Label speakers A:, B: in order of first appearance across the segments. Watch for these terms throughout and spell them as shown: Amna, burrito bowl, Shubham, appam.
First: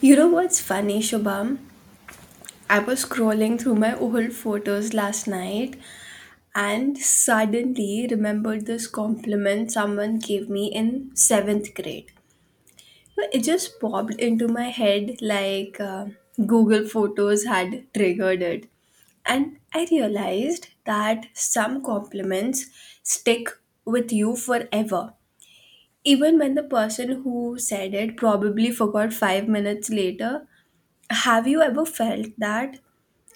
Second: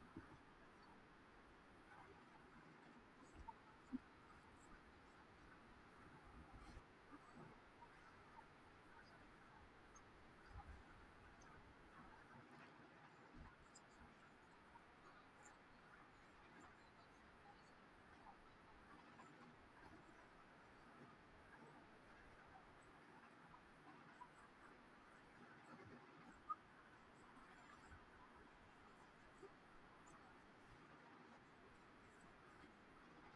A: You know what's funny, Shubham? I was scrolling through my old photos last night and suddenly remembered this compliment someone gave me in seventh grade. So it just popped into my head like Google Photos had triggered it. And I realized that some compliments stick with you forever. Even when the person who said it probably forgot 5 minutes later, have you ever felt that?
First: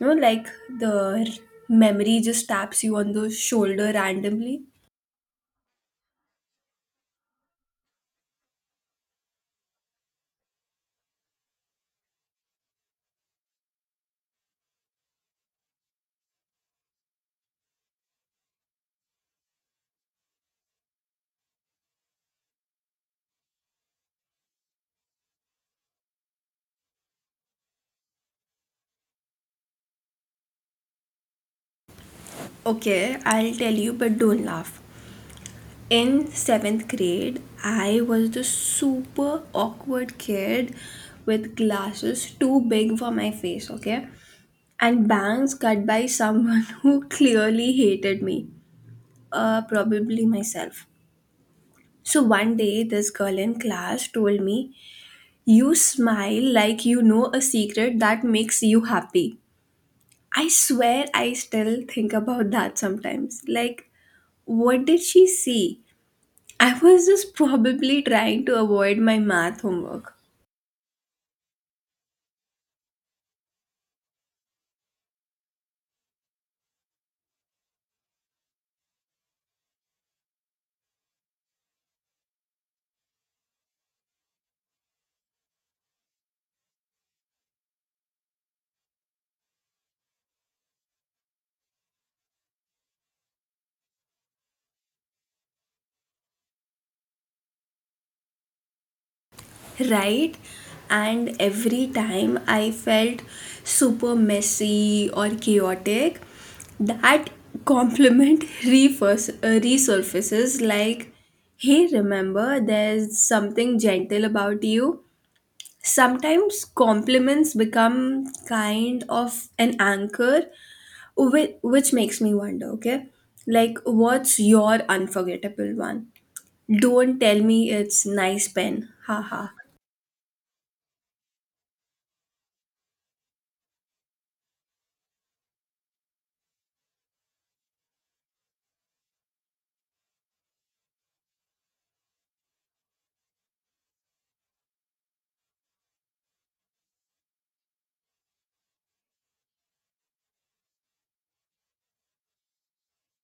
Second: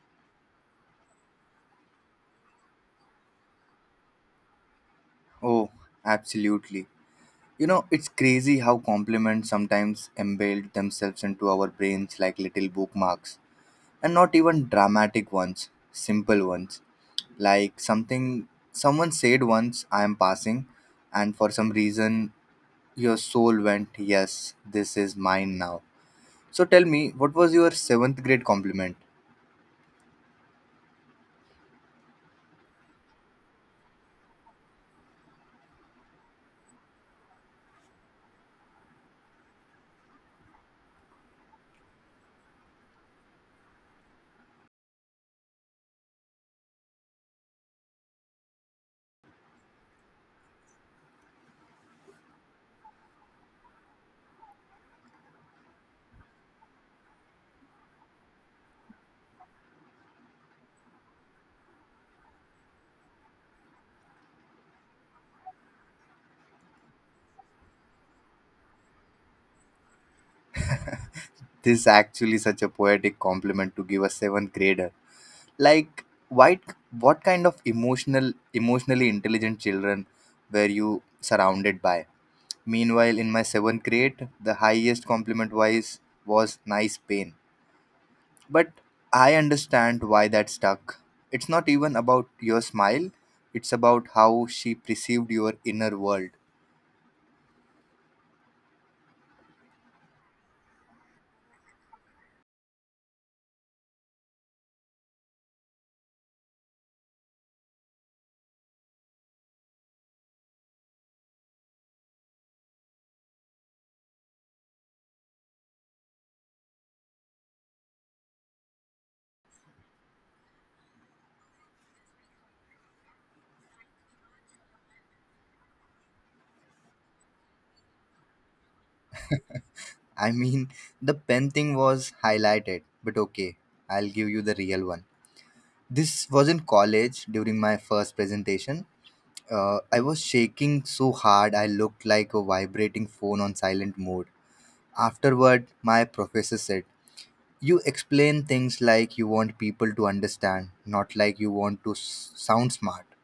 A: You know, like the memory just taps you on the shoulder randomly?
B: Oh, absolutely. You know, it's crazy how compliments sometimes embed themselves into our brains like little bookmarks. And not even dramatic ones, simple ones. Like something someone said once, I am passing, and for some reason your soul went, "Yes, this is mine now." So tell me, what was your seventh grade compliment?
A: Okay, I'll tell you, but don't laugh. In seventh grade, I was the super awkward kid with glasses too big for my face, okay? And bangs cut by someone who clearly hated me, probably myself. So one day, this girl in class told me, "You smile like you know a secret that makes you happy." I swear I still think about that sometimes. Like, what did she see? I was just probably trying to avoid my math homework,
B: This is actually such a poetic compliment to give a seventh grader. Like what kind of emotionally intelligent children were you surrounded by? Meanwhile, in my 7th grade, the highest compliment wise was "nice pain," but I understand why that stuck. It's not even about your smile, it's about how she perceived your inner world.
A: right? And every time I felt super messy or chaotic, that compliment resurfaces like, hey, remember, there's something gentle about you. Sometimes compliments become kind of an anchor, which makes me wonder, okay, like, what's your unforgettable one? Don't tell me it's nice pen. Haha.
B: I mean, the pen thing was highlighted, but okay, I'll give you the real one. This was in college during my first presentation. I was shaking so hard I looked like a vibrating phone on silent mode. Afterward, my professor said, "You explain things like you want people to understand, not like you want to sound smart."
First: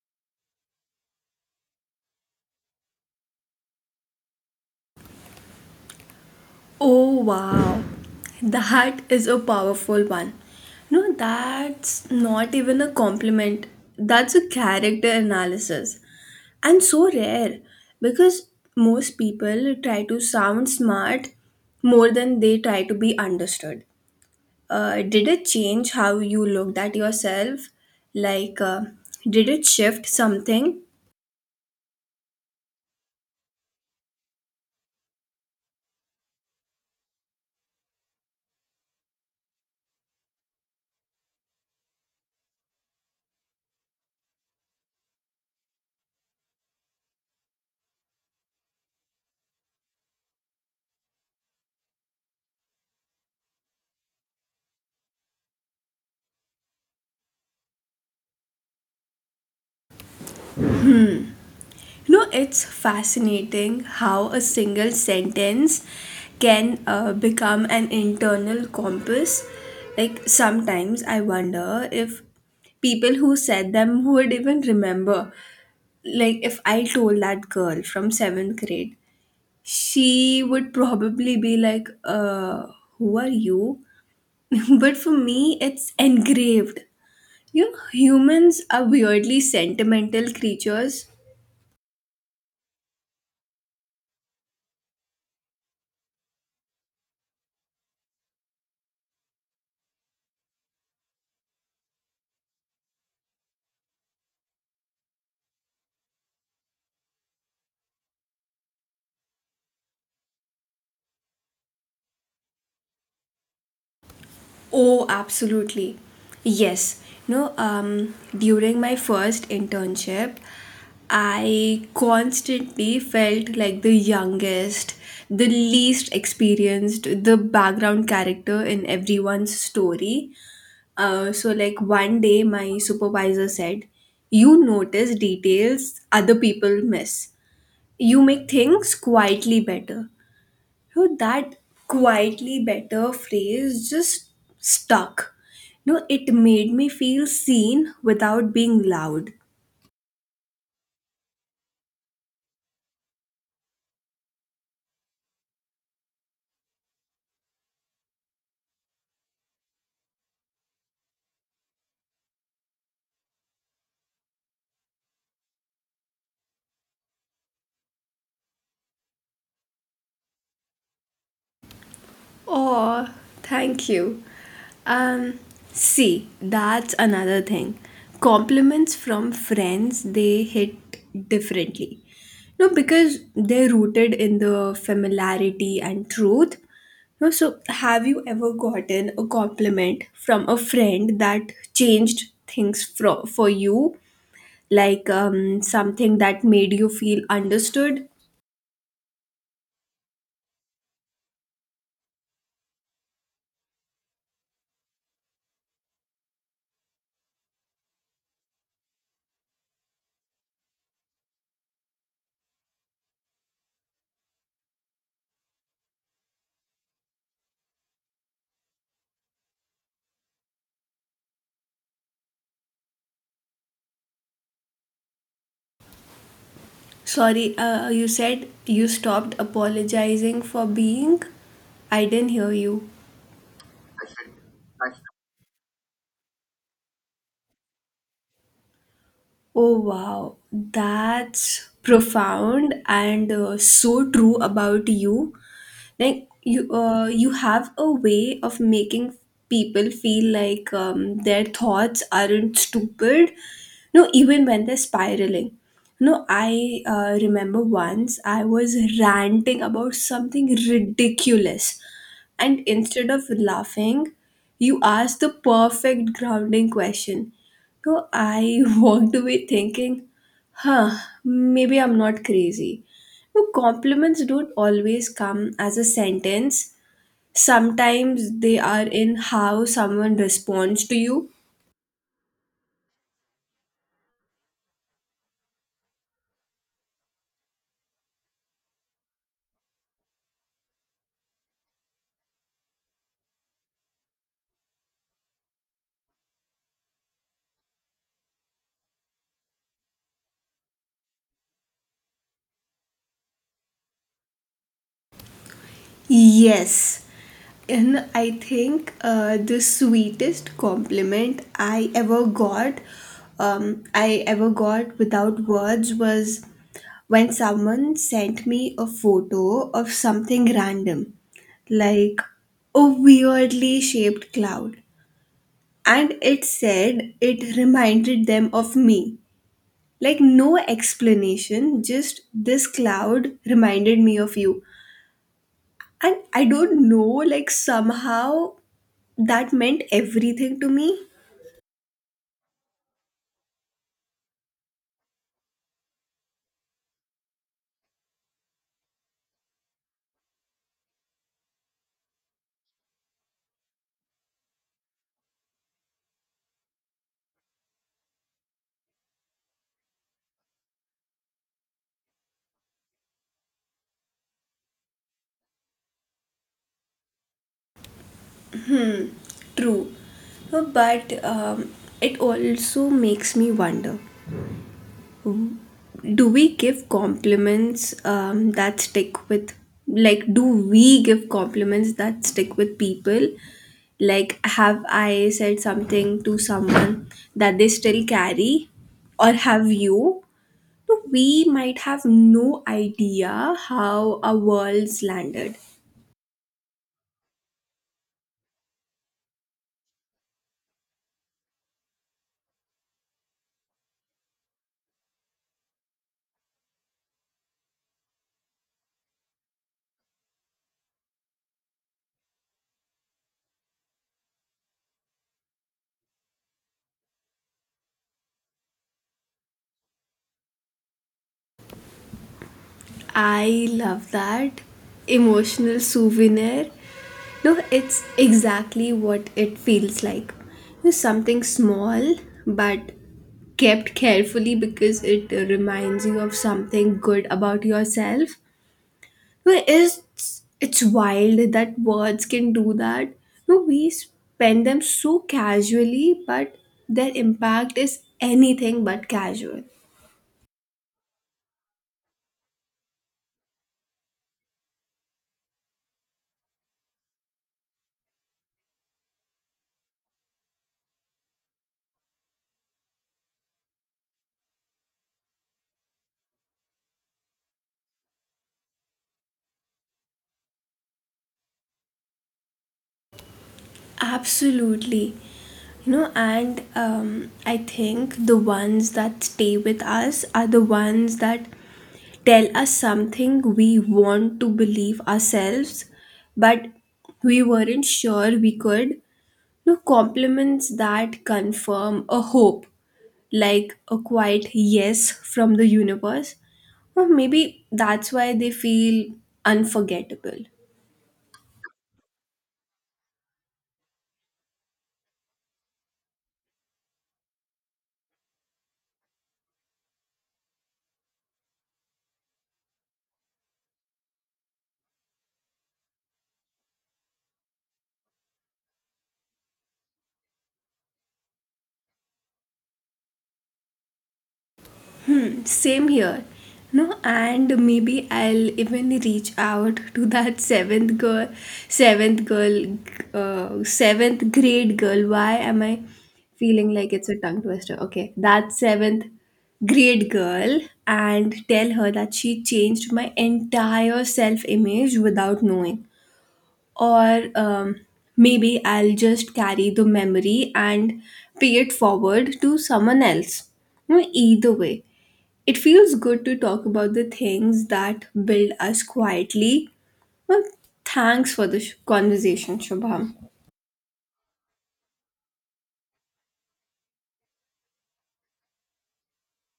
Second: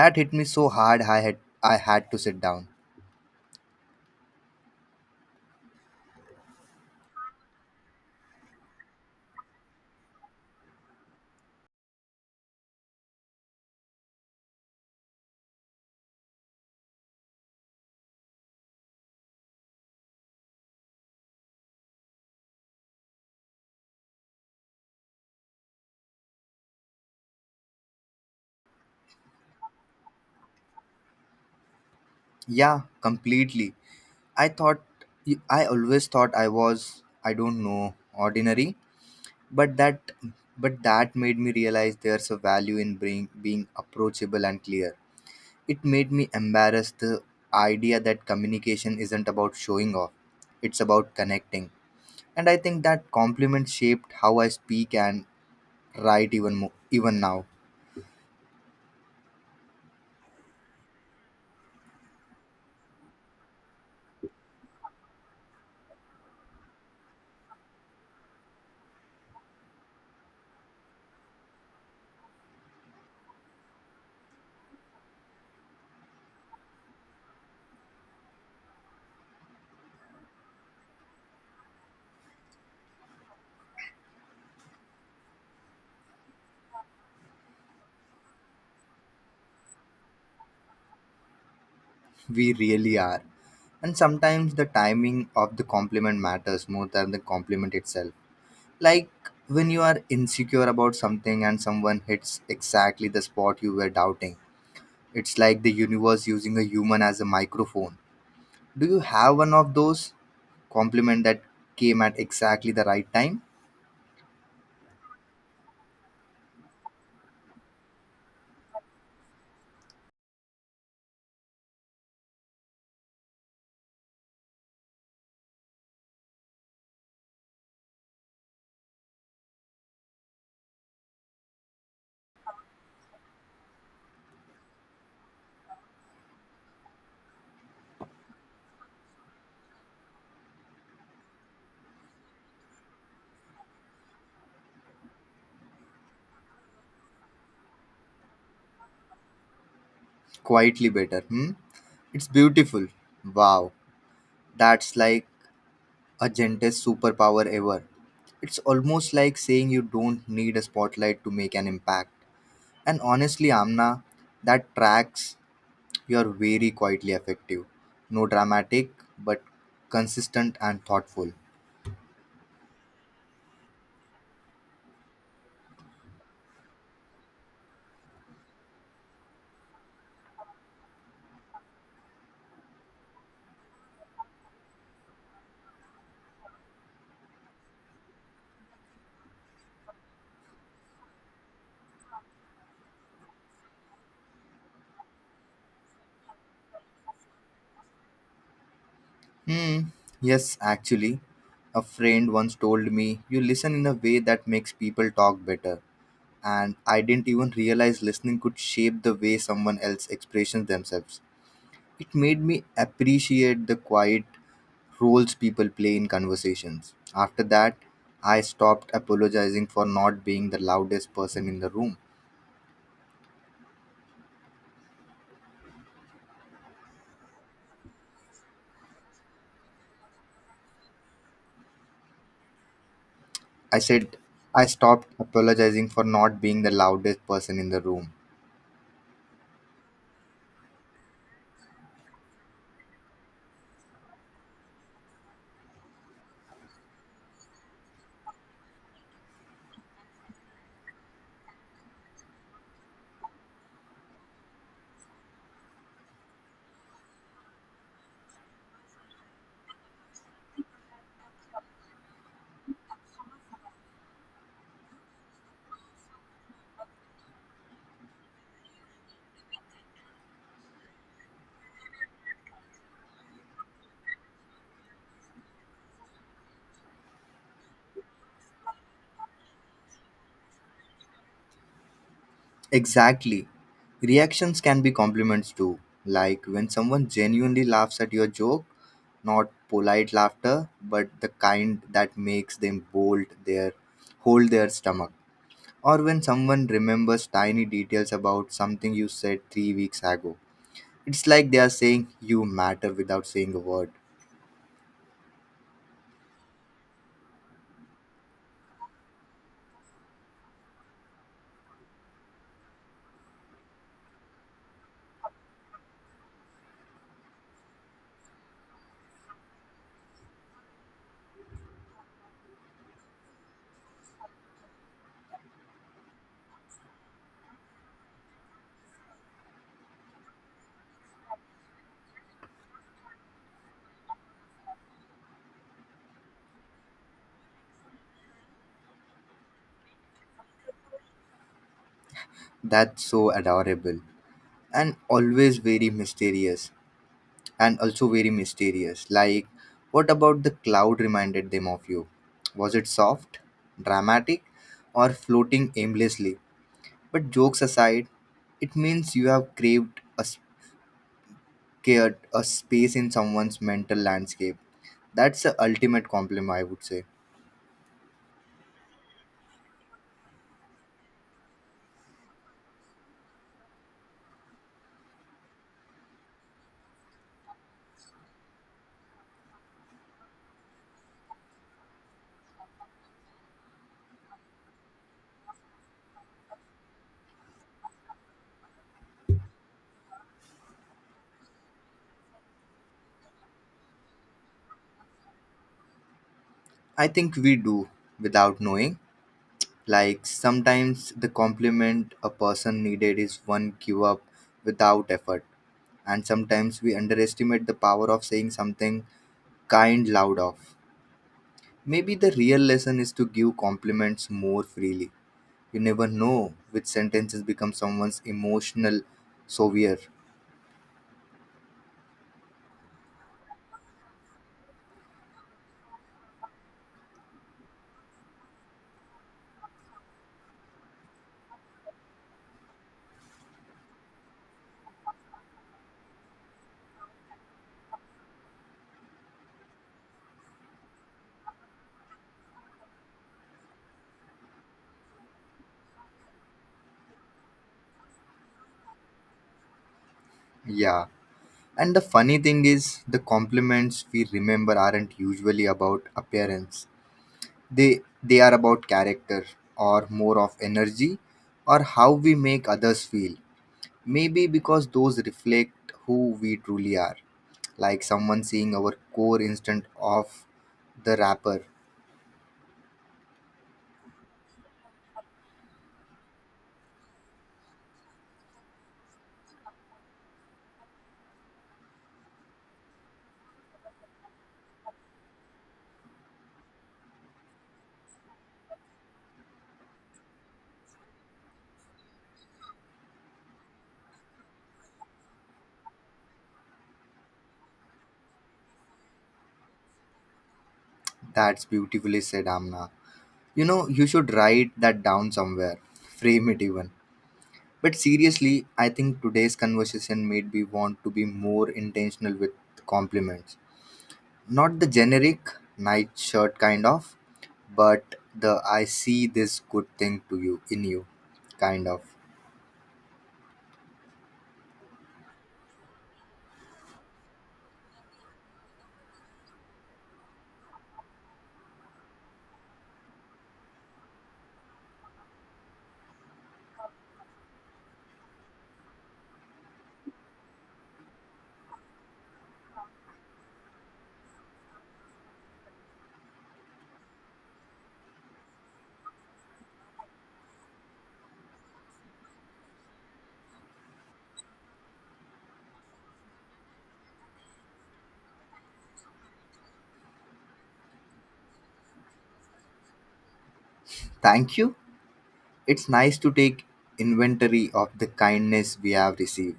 B: That hit me so hard I had to sit down.
A: Oh wow, that is a powerful one. No, that's not even a compliment. That's a character analysis. And so rare, because most people try to sound smart more than they try to be understood. Did it change how you looked at yourself? Like, did it shift something?
B: Yeah, completely. I thought, I always thought I was, I don't know, ordinary, but that made me realize there's a value in being approachable and clear. It made me embarrass the idea that communication isn't about showing off, it's about connecting. And I think that compliment shaped how I speak and write even more, even now.
A: You know, it's fascinating how a single sentence can become an internal compass. Like, sometimes I wonder if people who said them would even remember. Like, if I told that girl from seventh grade, she would probably be like, who are you? But for me, it's engraved. You know, humans are weirdly sentimental creatures.
B: We really are. And sometimes the timing of the compliment matters more than the compliment itself. Like when you are insecure about something and someone hits exactly the spot you were doubting, it's like the universe using a human as a microphone. Do you have one of those? Compliment that came at exactly the right time?
A: Oh, absolutely. Yes. No, during my first internship, I constantly felt like the youngest, the least experienced, the background character in everyone's story. So, like, one day, my supervisor said, "You notice details other people miss. You make things quietly better." Know, that "quietly better" phrase just stuck. No, it made me feel seen without being loud.
B: Quietly better, hmm? It's beautiful. Wow, that's like a gentlest superpower ever. It's almost like saying you don't need a spotlight to make an impact. And honestly, Amna, that tracks. You're very quietly effective. No dramatic, but consistent and thoughtful.
A: Oh, thank you. Um, See, that's another thing. Compliments from friends, they hit differently. No, because they're rooted in the familiarity and truth. No, so have you ever gotten a compliment from a friend that changed things for you? Like, something that made you feel understood?
B: Hmm. Yes, actually, a friend once told me, "You listen in a way that makes people talk better," and I didn't even realize listening could shape the way someone else expresses themselves. It made me appreciate the quiet roles people play in conversations. After that, I stopped apologizing for not being the loudest person in the room.
A: Sorry, you said you stopped apologizing for being? I didn't hear you.
B: I said, I stopped apologizing for not being the loudest person in the room.
A: Oh, wow. That's profound and so true about you. Like, you have a way of making people feel like, their thoughts aren't stupid, no, even when they're spiraling. No, I remember, once I was ranting about something ridiculous, and instead of laughing, you asked the perfect grounding question, so I walked away thinking, huh, maybe I'm not crazy. Well, compliments don't always come as a sentence. Sometimes they are in how someone responds to you.
B: Exactly. Reactions can be compliments too, like when someone genuinely laughs at your joke, not polite laughter, but the kind that makes them bolt their hold their stomach. Or when someone remembers tiny details about something you said 3 weeks ago. It's like they are saying you matter without saying a word.
A: Yes. And I think the sweetest compliment I ever got without words was when someone sent me a photo of something random, like a weirdly shaped cloud, and it said it reminded them of me. Like, no explanation, just this cloud reminded me of you. And I don't know, like, somehow that meant everything to me.
B: That's so adorable and always very mysterious. Like, what about the cloud reminded them of you? Was it soft, dramatic, or floating aimlessly? But jokes aside, it means you have craved a scared a space in someone's mental landscape. That's the ultimate compliment, I would say.
A: True. But it also makes me wonder, do we give compliments, that stick with, like, do we give compliments that stick with people, like, have I said something to someone that they still carry, or have you? No, we might have no idea how our worlds landed.
B: I think we do without knowing. Like sometimes the compliment a person needed is one give up without effort. And sometimes we underestimate the power of saying something kind loud off. Maybe the real lesson is to give compliments more freely. You never know which sentences become someone's emotional savior.
A: I love that, emotional souvenir. No, it's exactly what it feels like. It's something small but kept carefully because it reminds you of something good about yourself. No, it's wild that words can do that. No, we spend them so casually, but their impact is anything but casual.
B: Yeah. And the funny thing is, the compliments we remember aren't usually about appearance. They are about character or more of energy or how we make others feel. Maybe because those reflect who we truly are. Like someone seeing our core instant of the rapper.
A: Absolutely. You know, and I think the ones that stay with us are the ones that tell us something we want to believe ourselves, but we weren't sure we could. You know, compliments that confirm a hope, like a quiet yes from the universe. Or maybe that's why they feel unforgettable.
B: That's beautifully said, Amna. You know, you should write that down somewhere, frame it even. But seriously, I think today's conversation made me want to be more intentional with compliments. Not the generic nightshirt kind of, but the "I see this good thing to you in you" kind of.
A: Same here. No, and maybe I'll even reach out to that seventh girl, seventh grade girl. Why am I feeling like it's a tongue twister? Okay, that seventh grade girl, and tell her that she changed my entire self image without knowing, or maybe I'll just carry the memory and pay it forward to someone else. You know, either way, it feels good to talk about the things that build us quietly. Well, thanks for the conversation, Shubham.
B: Thank you. It's nice to take inventory of the kindness we have received.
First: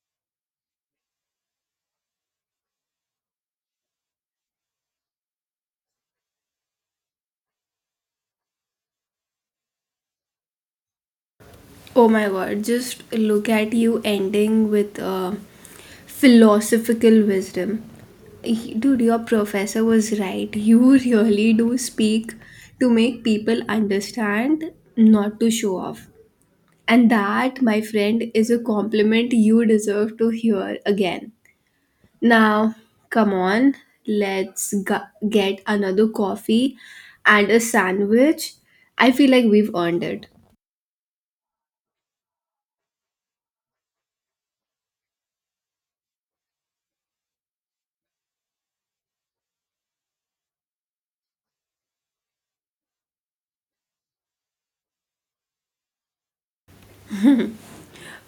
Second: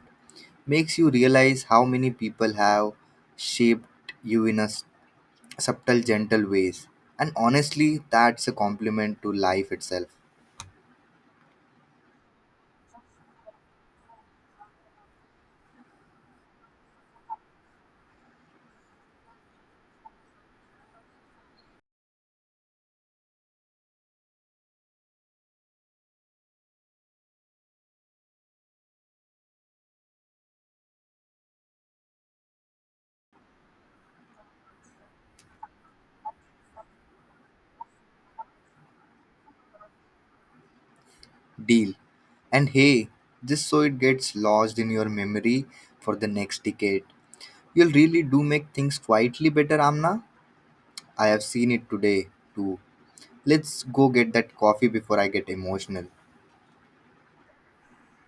B: Makes you realize how many people have shaped you in a subtle, gentle ways. And honestly, that's a compliment to life itself.
A: Oh my god, just look at you ending with philosophical wisdom. Dude, your professor was right. You really do speak to make people understand, not to show off. And that, my friend, is a compliment you deserve to hear again. Now, come on, let's get another coffee and a sandwich. I feel like we've earned it.
B: Deal. And hey, just so it gets lodged in your memory for the next decade. You'll really do make things quietly better, Amna. I have seen it today too. Let's go get that coffee before I get emotional.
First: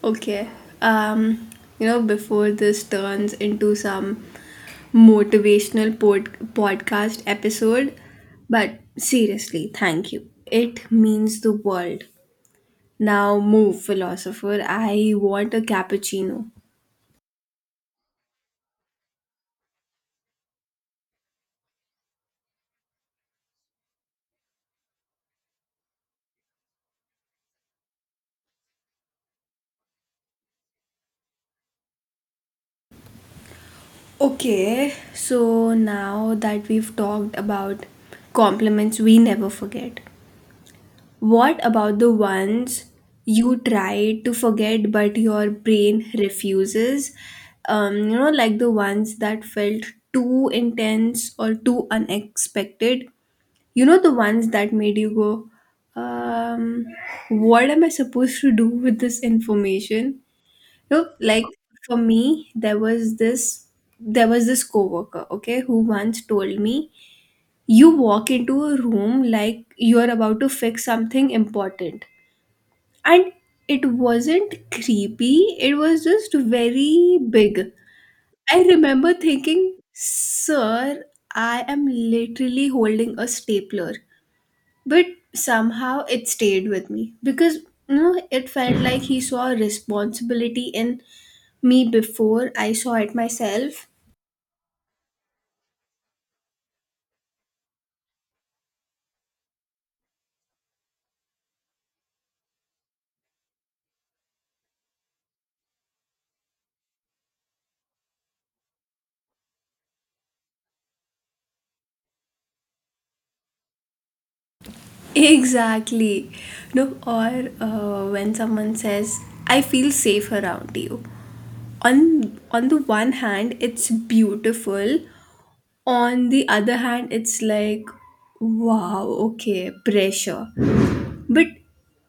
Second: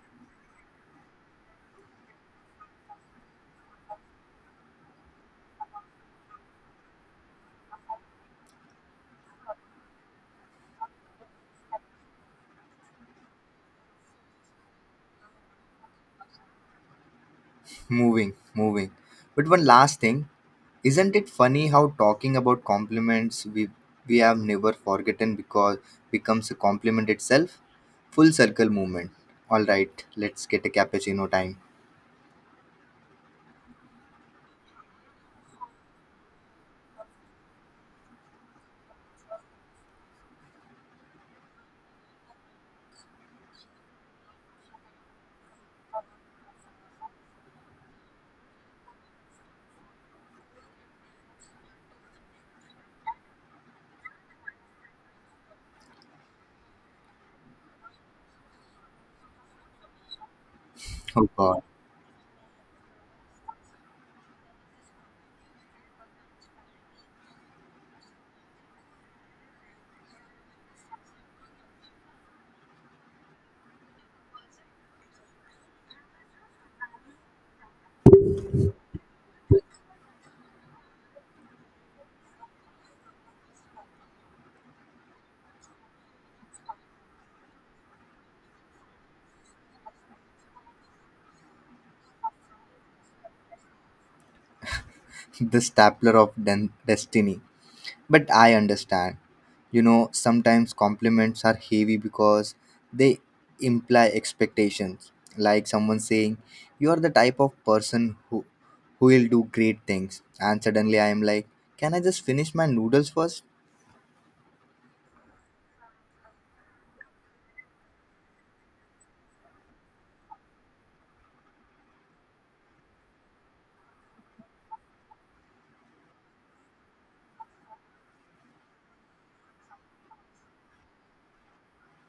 A: Okay. Um, you know, before this turns into some motivational podcast episode, but seriously, thank you. It means the world. Now, move, philosopher. I want a cappuccino.
B: Moving, moving. But one last thing, isn't it funny how talking about compliments we have never forgotten because becomes a compliment itself? Full circle movement. All right, let's get a cappuccino time.
A: Okay, so now that we've talked about compliments we never forget, what about the ones you try to forget but your brain refuses? You know, like the ones that felt too intense or too unexpected. You know, the ones that made you go, um, what am I supposed to do with this information? You know,
B: Oh
A: like,
B: God,
A: for me, there was this coworker, okay, who once told me, you walk into a room like you're about to fix something important. And it wasn't creepy, it was just very big. I remember thinking, sir, I am literally holding a stapler. But somehow it stayed with me because, you know, it felt like he saw a responsibility in me before I saw it myself.
B: the stapler of destiny. But I understand. You know, sometimes compliments are heavy because they imply expectations. Like someone saying, "You are the type of person who will do great things." And suddenly I am like, "Can I just finish my noodles first?"
A: Exactly. No, or when someone says, I feel safe around you, on on the one hand it's beautiful, on the other hand it's like, wow, okay, pressure. But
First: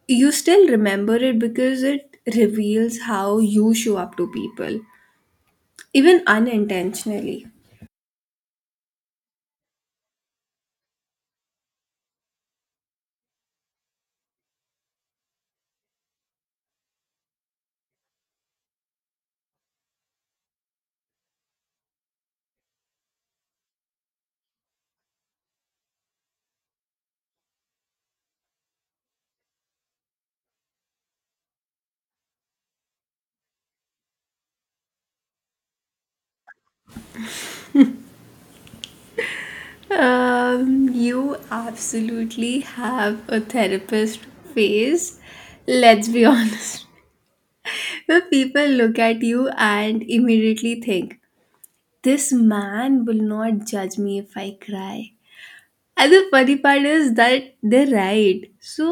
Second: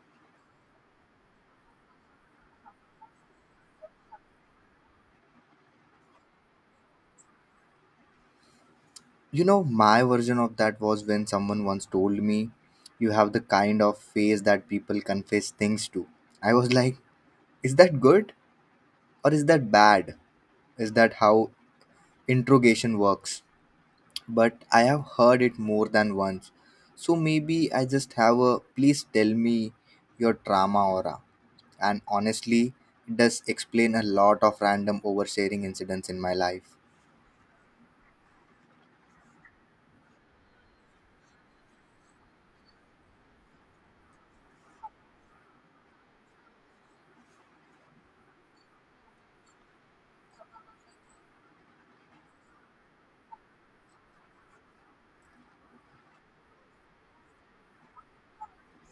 A: you still remember it because it reveals how you show up to people, even unintentionally.
B: You know, my version of that was when someone once told me, "You have the kind of face that people confess things to." I was like, is that good or is that bad? Is that how interrogation works? But I have heard it more than once. So maybe I just have a "please tell me your trauma" aura. And honestly, it does explain a lot of random oversharing incidents in my life.
A: You absolutely have a therapist face, let's be honest, where people look at you and immediately think, this man will not judge me if I cry. And the funny part is that they're right. So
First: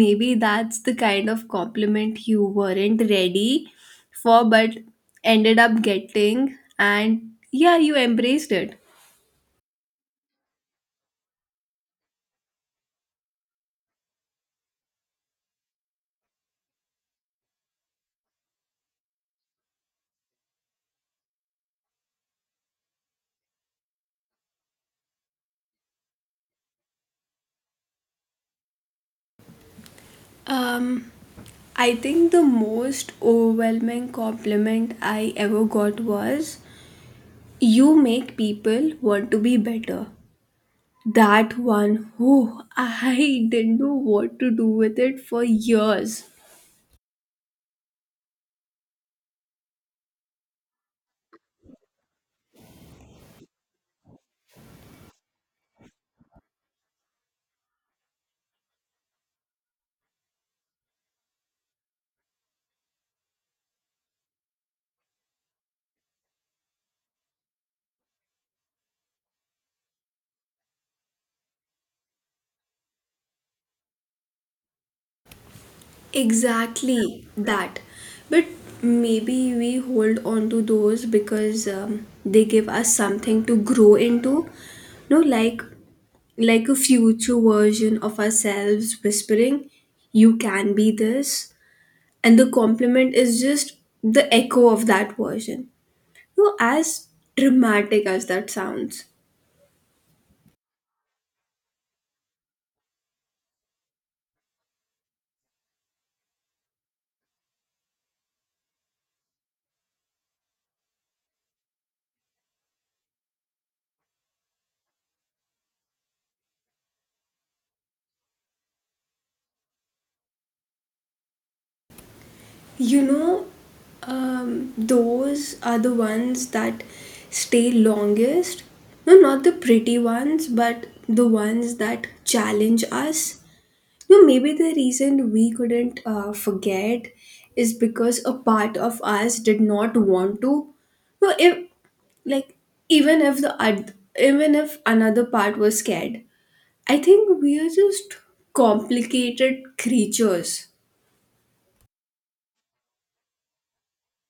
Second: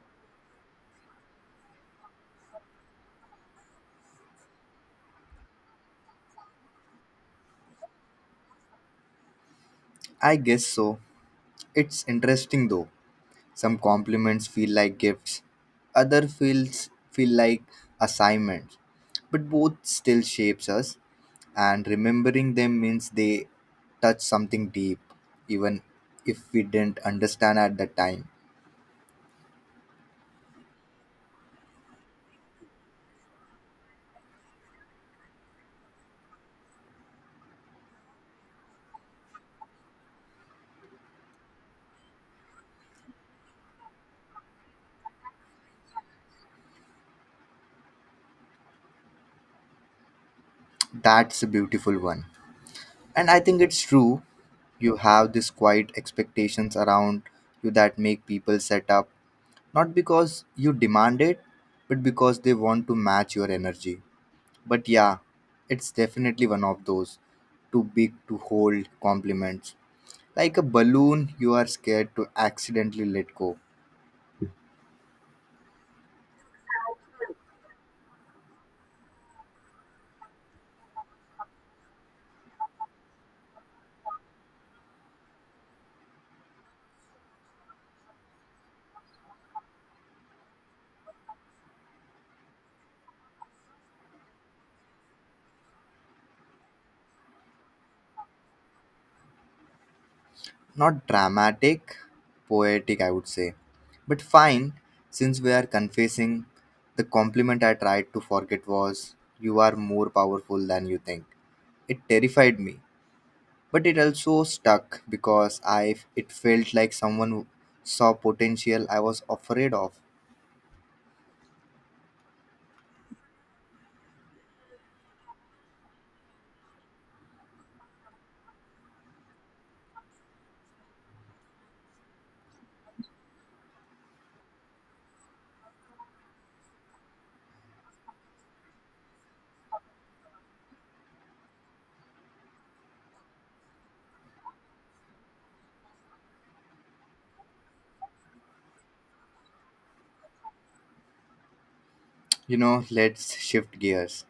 A: maybe that's the kind of compliment you weren't ready for but ended up getting, and yeah, you embraced it.
B: I guess so. It's interesting though. Some compliments feel like gifts, other feel like assignments. But both still shapes us, and remembering them means they touch something deep, even if we didn't understand at the time.
A: Um I think the most overwhelming compliment I ever got was, you make people want to be better. That one, oh, I didn't know what to do with it for years.
B: That's a beautiful one. And I think it's true, you have these quiet expectations around you that make people set up, not because you demand it, but because they want to match your energy. But yeah, it's definitely one of those "too big to hold" compliments. Like a balloon you are scared to accidentally let go.
A: Exactly that. But maybe we hold on to those because they give us something to grow into. No, like, a future version of ourselves whispering, "You can be this," and the compliment is just the echo of that version. No, as dramatic as that sounds.
B: Not dramatic, poetic, I would say. But fine, since we are confessing, the compliment I tried to forget was, "You are more powerful than you think." It terrified me, but it also stuck because I it felt like someone saw potential I was afraid of.
A: You know, those are the ones that stay longest. No, not the pretty ones, but the ones that challenge us. No, maybe the reason we couldn't forget is because a part of us did not want to. No, if like even if the oth- even if another part was scared, I think we are just complicated creatures.
B: You know, let's shift gears.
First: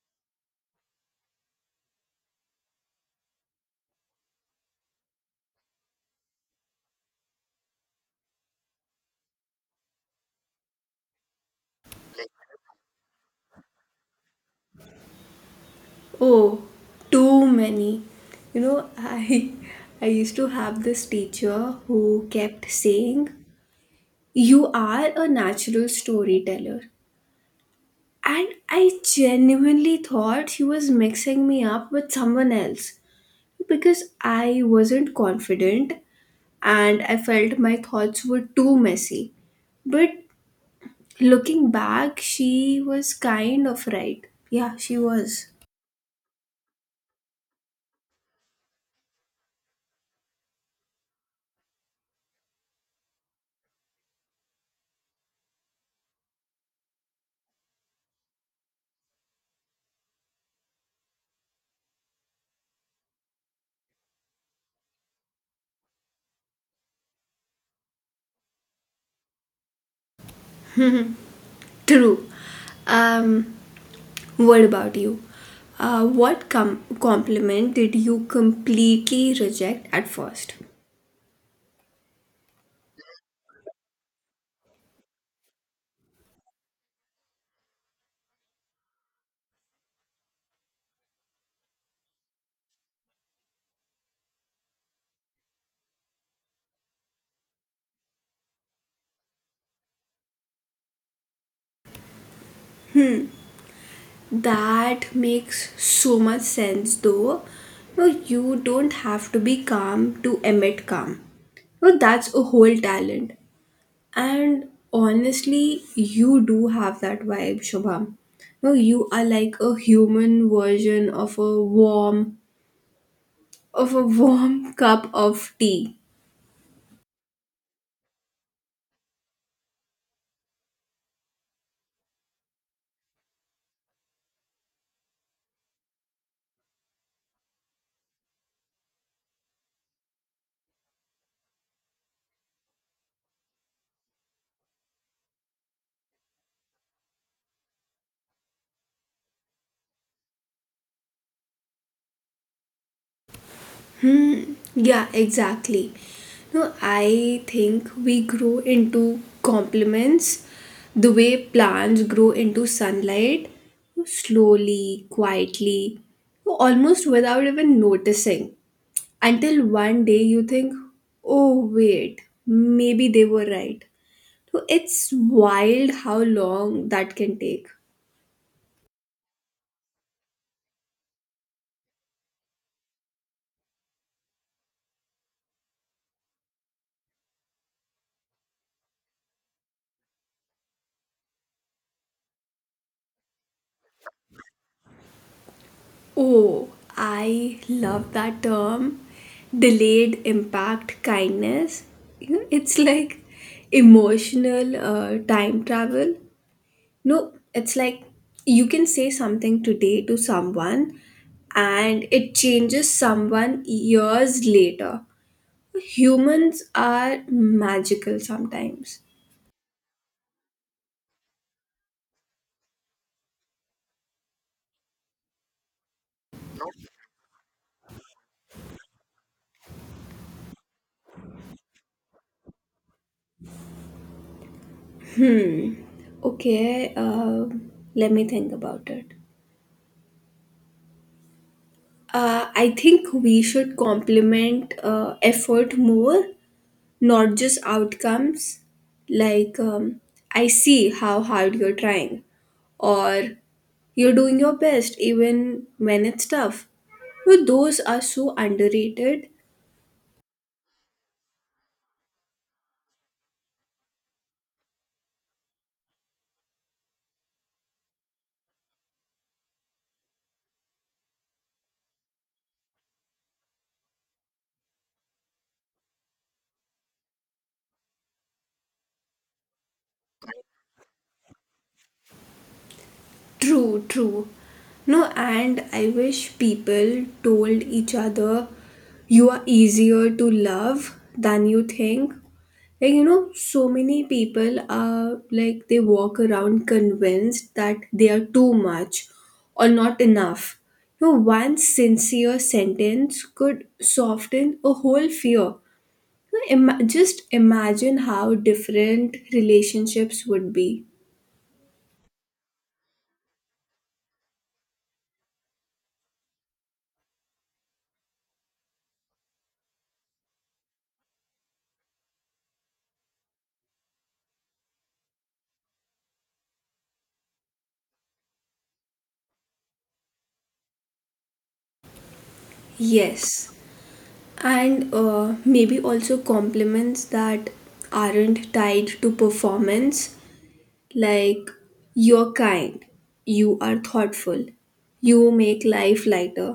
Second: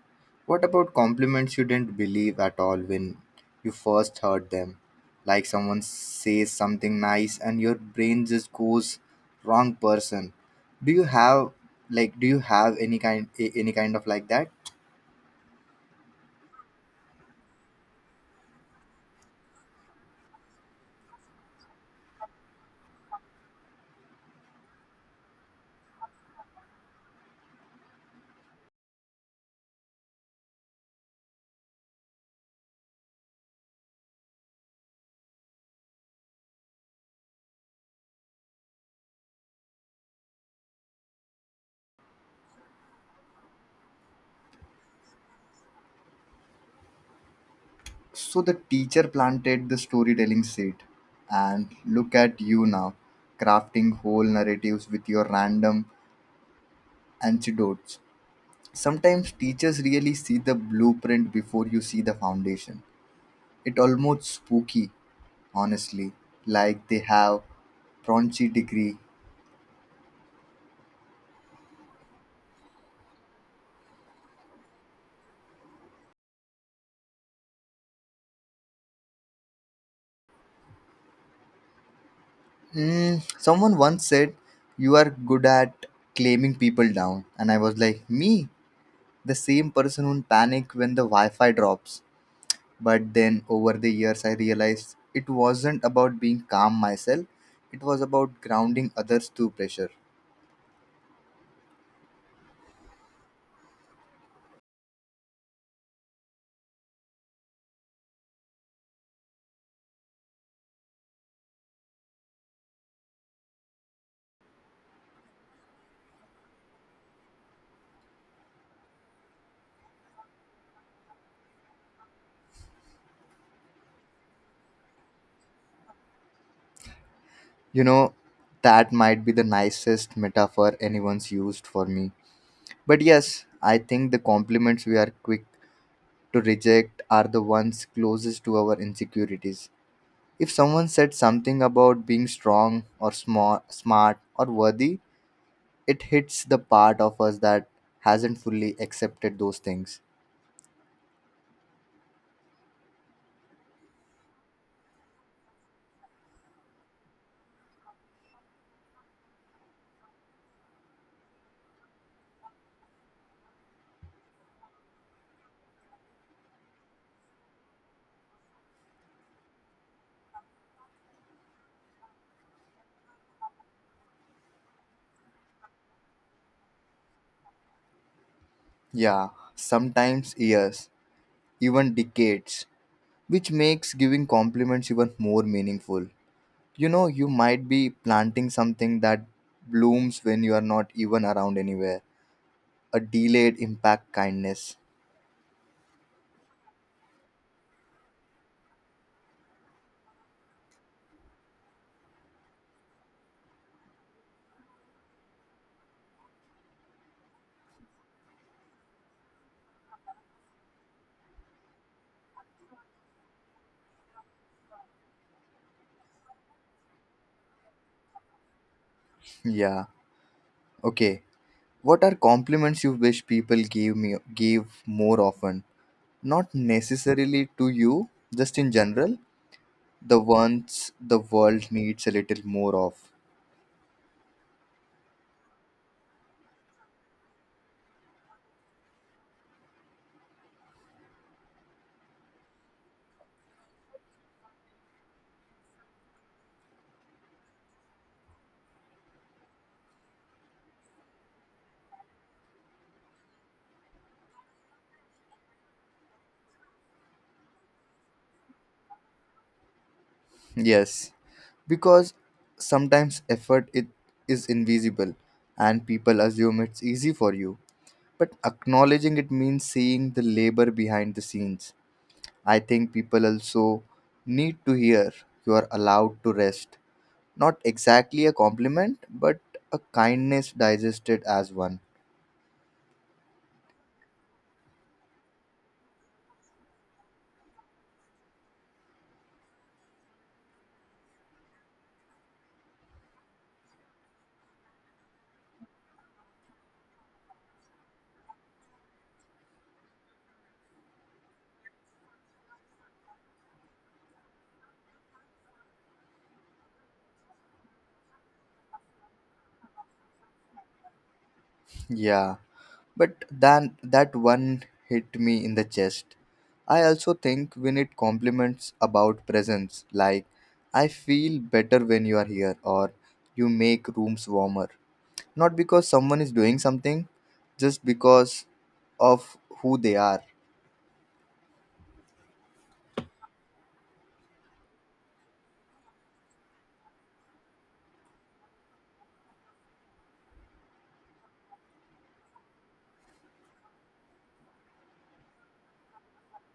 B: What about compliments you didn't believe at all when you first heard them? Like someone says something nice and your brain just goes, wrong person. Do you have any kind any kind of like that?
A: Oh, too many. You know, I I used to have this teacher who kept saying, "You are a natural storyteller." And I genuinely thought she was mixing me up with someone else because I wasn't confident and I felt my thoughts were too messy. But looking back, she was kind of right. Yeah, she was.
B: So the teacher planted the storytelling seed, and look at you now crafting whole narratives with your random anecdotes. Sometimes teachers really see the blueprint before you see the foundation. It almost spooky, honestly. Like they have paunchy degree.
A: True. Um What about you? What compliment did you completely reject at first?
B: Mm, someone once said you are good at claiming people down, and I was like, me, the same person who panic when the Wi-Fi drops? But then over the years, I realized it wasn't about being calm myself. It was about grounding others through pressure.
A: That makes so much sense though. No, you don't have to be calm to emit calm. No, that's a whole talent. And honestly, you do have that vibe, Shubham. No, you are like a human version of a warm cup of tea.
B: You know, that might be the nicest metaphor anyone's used for me. But yes, I think the compliments we are quick to reject are the ones closest to our insecurities. If someone said something about being strong or small, smart or worthy, it hits the part of us that hasn't fully accepted those things.
A: Yeah, exactly. No, I think we grow into compliments the way plants grow into sunlight, slowly, quietly, almost without even noticing. Until one day you think, oh, wait, maybe they were right. So it's wild how long that can take.
B: Yeah, sometimes years, even decades, which makes giving compliments even more meaningful. You know, you might be planting something that blooms when you are not even around anywhere. A delayed impact kindness.
A: Oh, I love that term, delayed impact kindness. You know, it's like emotional time travel. No, it's like you can say something today to someone and it changes someone years later. Humans are magical sometimes.
B: Yeah. Okay. What are compliments you wish people gave me gave more often? Not necessarily to you, just in general, the ones the world needs a little more of.
A: Hmm. Okay, let me think about it. I think we should compliment effort more, not just outcomes. Like, I see how hard you're trying, or you're doing your best even when it's tough. But those are so underrated.
B: Yes, because sometimes effort it is invisible and people assume it's easy for you. But acknowledging it means seeing the labor behind the scenes. I think people also need to hear, "You are allowed to rest." Not exactly a compliment, but a kindness digested as one.
A: True, true. No, and I wish people told each other you are easier to love than you think. So many people are like they walk around convinced that they are too much or not enough. You know, one sincere sentence could soften a whole fear. Just imagine how different relationships would be.
B: Yeah, but then that one hit me in the chest. I also think we need compliments about presence, like, "I feel better when you are here," or, "you make rooms warmer." Not because someone is doing something, just because of who they are.
A: Yes. And maybe also compliments that aren't tied to performance, like you're kind, you are thoughtful, you make life lighter,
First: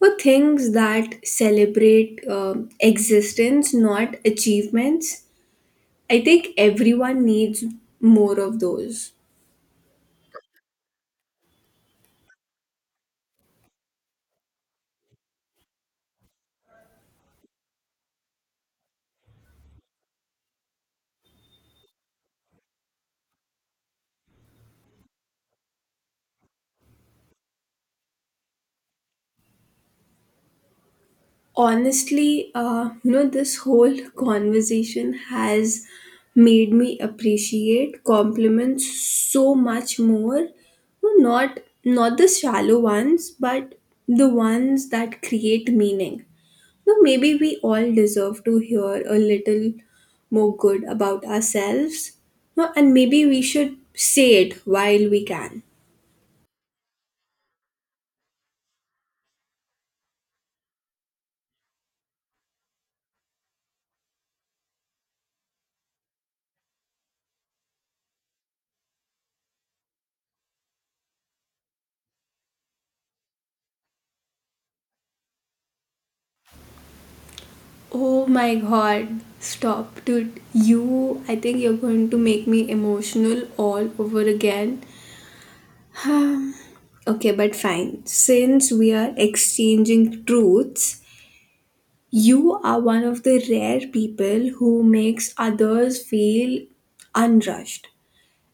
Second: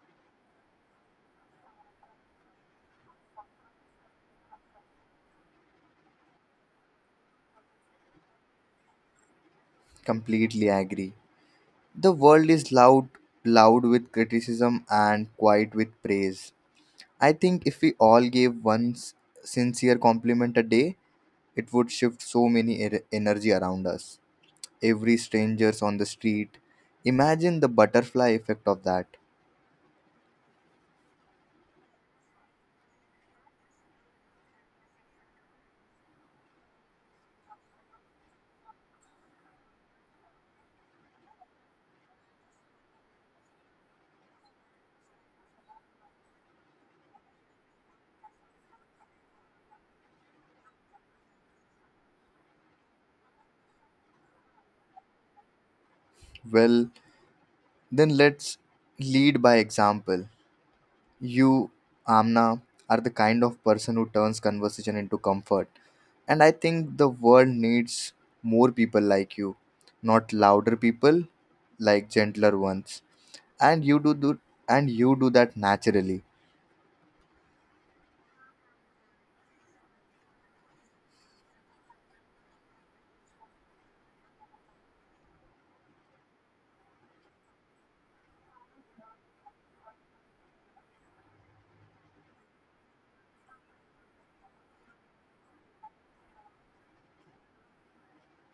A: or things that celebrate existence not achievements. I think everyone needs more of those.
B: Completely agree. The world is loud, loud with criticism and quiet with praise. I think if we all gave one sincere compliment a day, it would shift so many energy around us. Every stranger's on the street. Imagine the butterfly effect of that.
A: Honestly, this whole conversation has made me appreciate compliments so much more. No, not the shallow ones but the ones that create meaning. No, maybe we all deserve to hear a little more good about ourselves. No, and maybe we should say it while we can.
B: Well, then let's lead by example. You, Amna, are the kind of person who turns conversation into comfort. And I think the world needs more people like you, not louder people, like gentler ones. And you do and you do that naturally.
A: Oh my god, stop, dude. I think you're going to make me emotional all over again. Hmm. Okay, but fine. Since we are exchanging truths, you are one of the rare people who makes others feel unrushed.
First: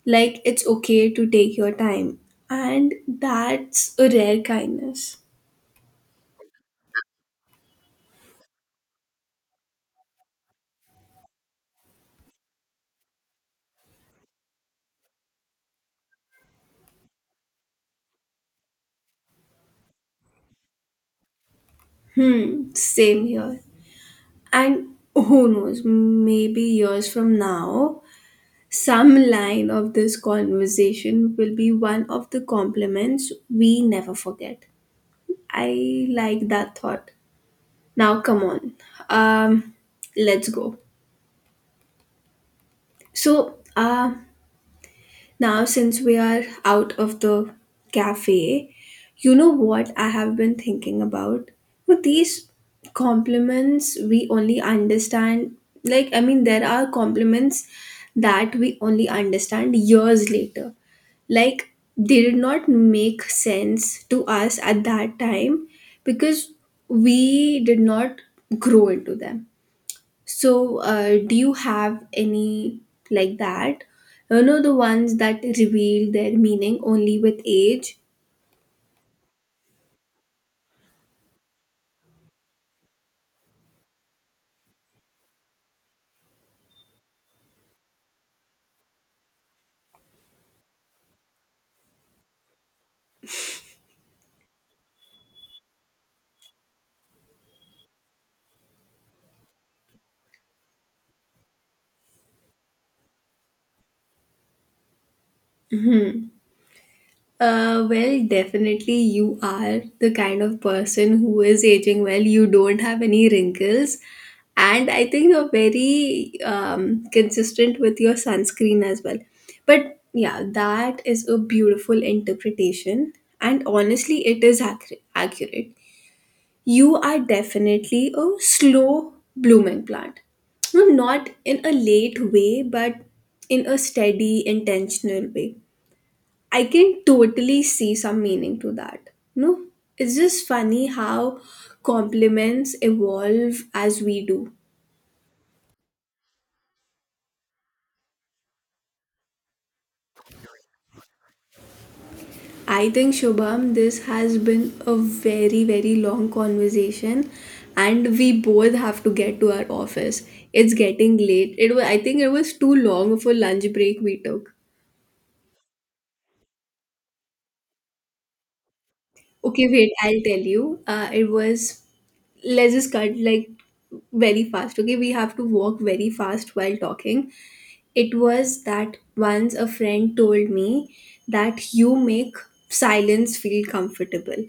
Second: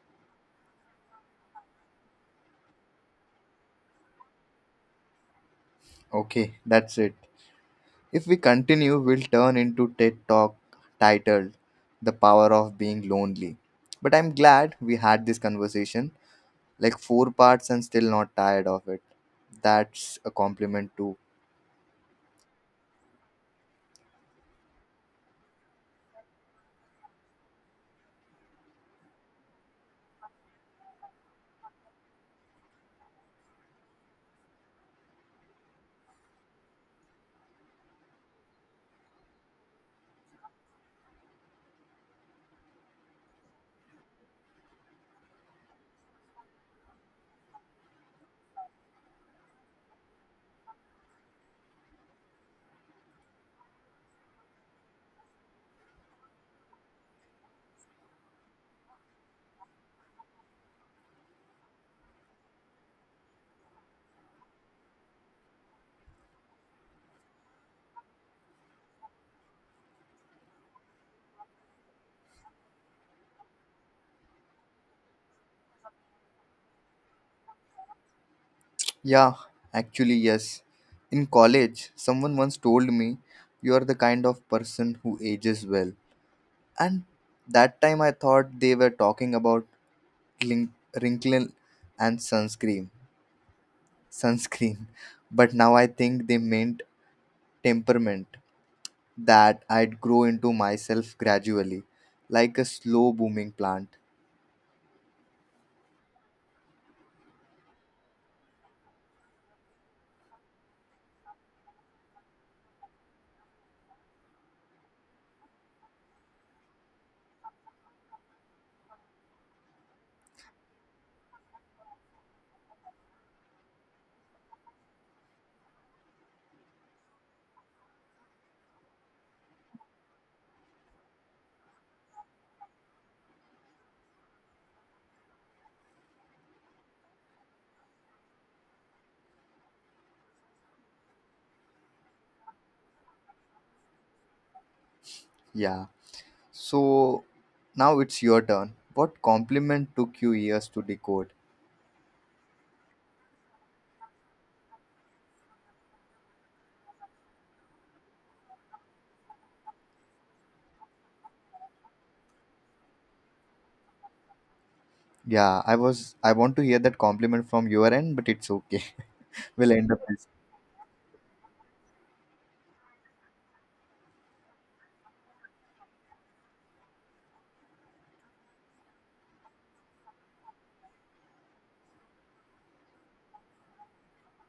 A: Like it's okay to take your time. And that's a rare kindness.
B: Okay, that's it. If we continue, we'll turn into TED Talk titled "The Power of Being Lonely." But I'm glad we had this conversation, like four parts and still not tired of it. That's a compliment too.
A: Hmm, same here. And who knows, maybe years from now, some line of this conversation will be one of the compliments we never forget. I like that thought. Now, come on. Um, let's go. So, uh, Now, since we are out of the cafe, you know what I have been thinking about? With these compliments, we only understand, there are compliments that we only understand years later. Like, they did not make sense to us at that time because we did not grow into them. So do you have any like that? You know, the ones that reveal their meaning only with age?
B: Yeah, actually, yes. In college, someone once told me, "You are the kind of person who ages well." And that time I thought they were talking about glin- wrinkle and sunscreen. But now I think they meant temperament, that I'd grow into myself gradually, like a slow booming plant.
A: Well, definitely you are the kind of person who is aging well. You don't have any wrinkles. And I think you're very consistent with your sunscreen as well. But yeah, that is a beautiful interpretation. And honestly, it is accurate. You are definitely a slow blooming plant. No, not in a late way, but in a steady, intentional way. I can totally see some meaning to that. No, it's just funny how compliments evolve as we do.
B: Yeah. So now it's your turn. What compliment took you years to decode?
A: I think, Shubham, this has been a very long conversation, and we both have to get to our office. It's getting late. It was, it was too long of a lunch break we took.
B: Yeah, I was I want to hear that compliment from your end, but it's okay.
A: Okay,
B: We'll end
A: wait,
B: up
A: I'll
B: this.
A: tell you. It was, let's just cut like very fast. Okay, we have to walk very fast while talking. It was that once a friend told me that you make silence feel comfortable.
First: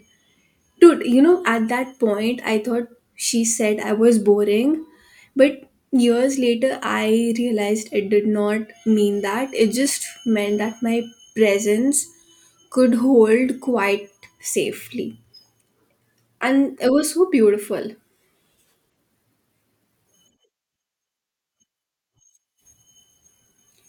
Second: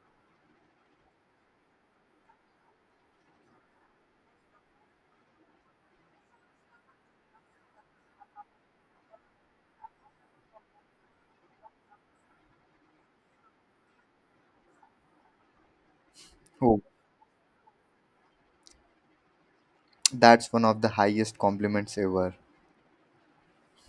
A: Dude, you know, at that point, I thought she said I was boring, but years later, I realized it did not mean that. It just meant that my presence could hold quite safely, and
B: Oh,
A: it was so beautiful.
B: that's one of the highest compliments ever.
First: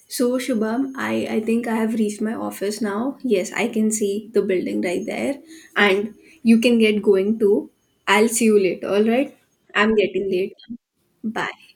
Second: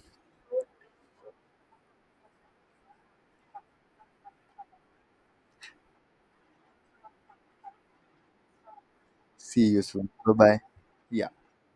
A: So Shubham, I think I have reached my office now. Yes, I can see the building right there. And you can get going too. I'll see you later, alright?
B: See you
A: I'm
B: soon.
A: getting
B: Bye
A: late.
B: bye. Yeah.
A: Bye.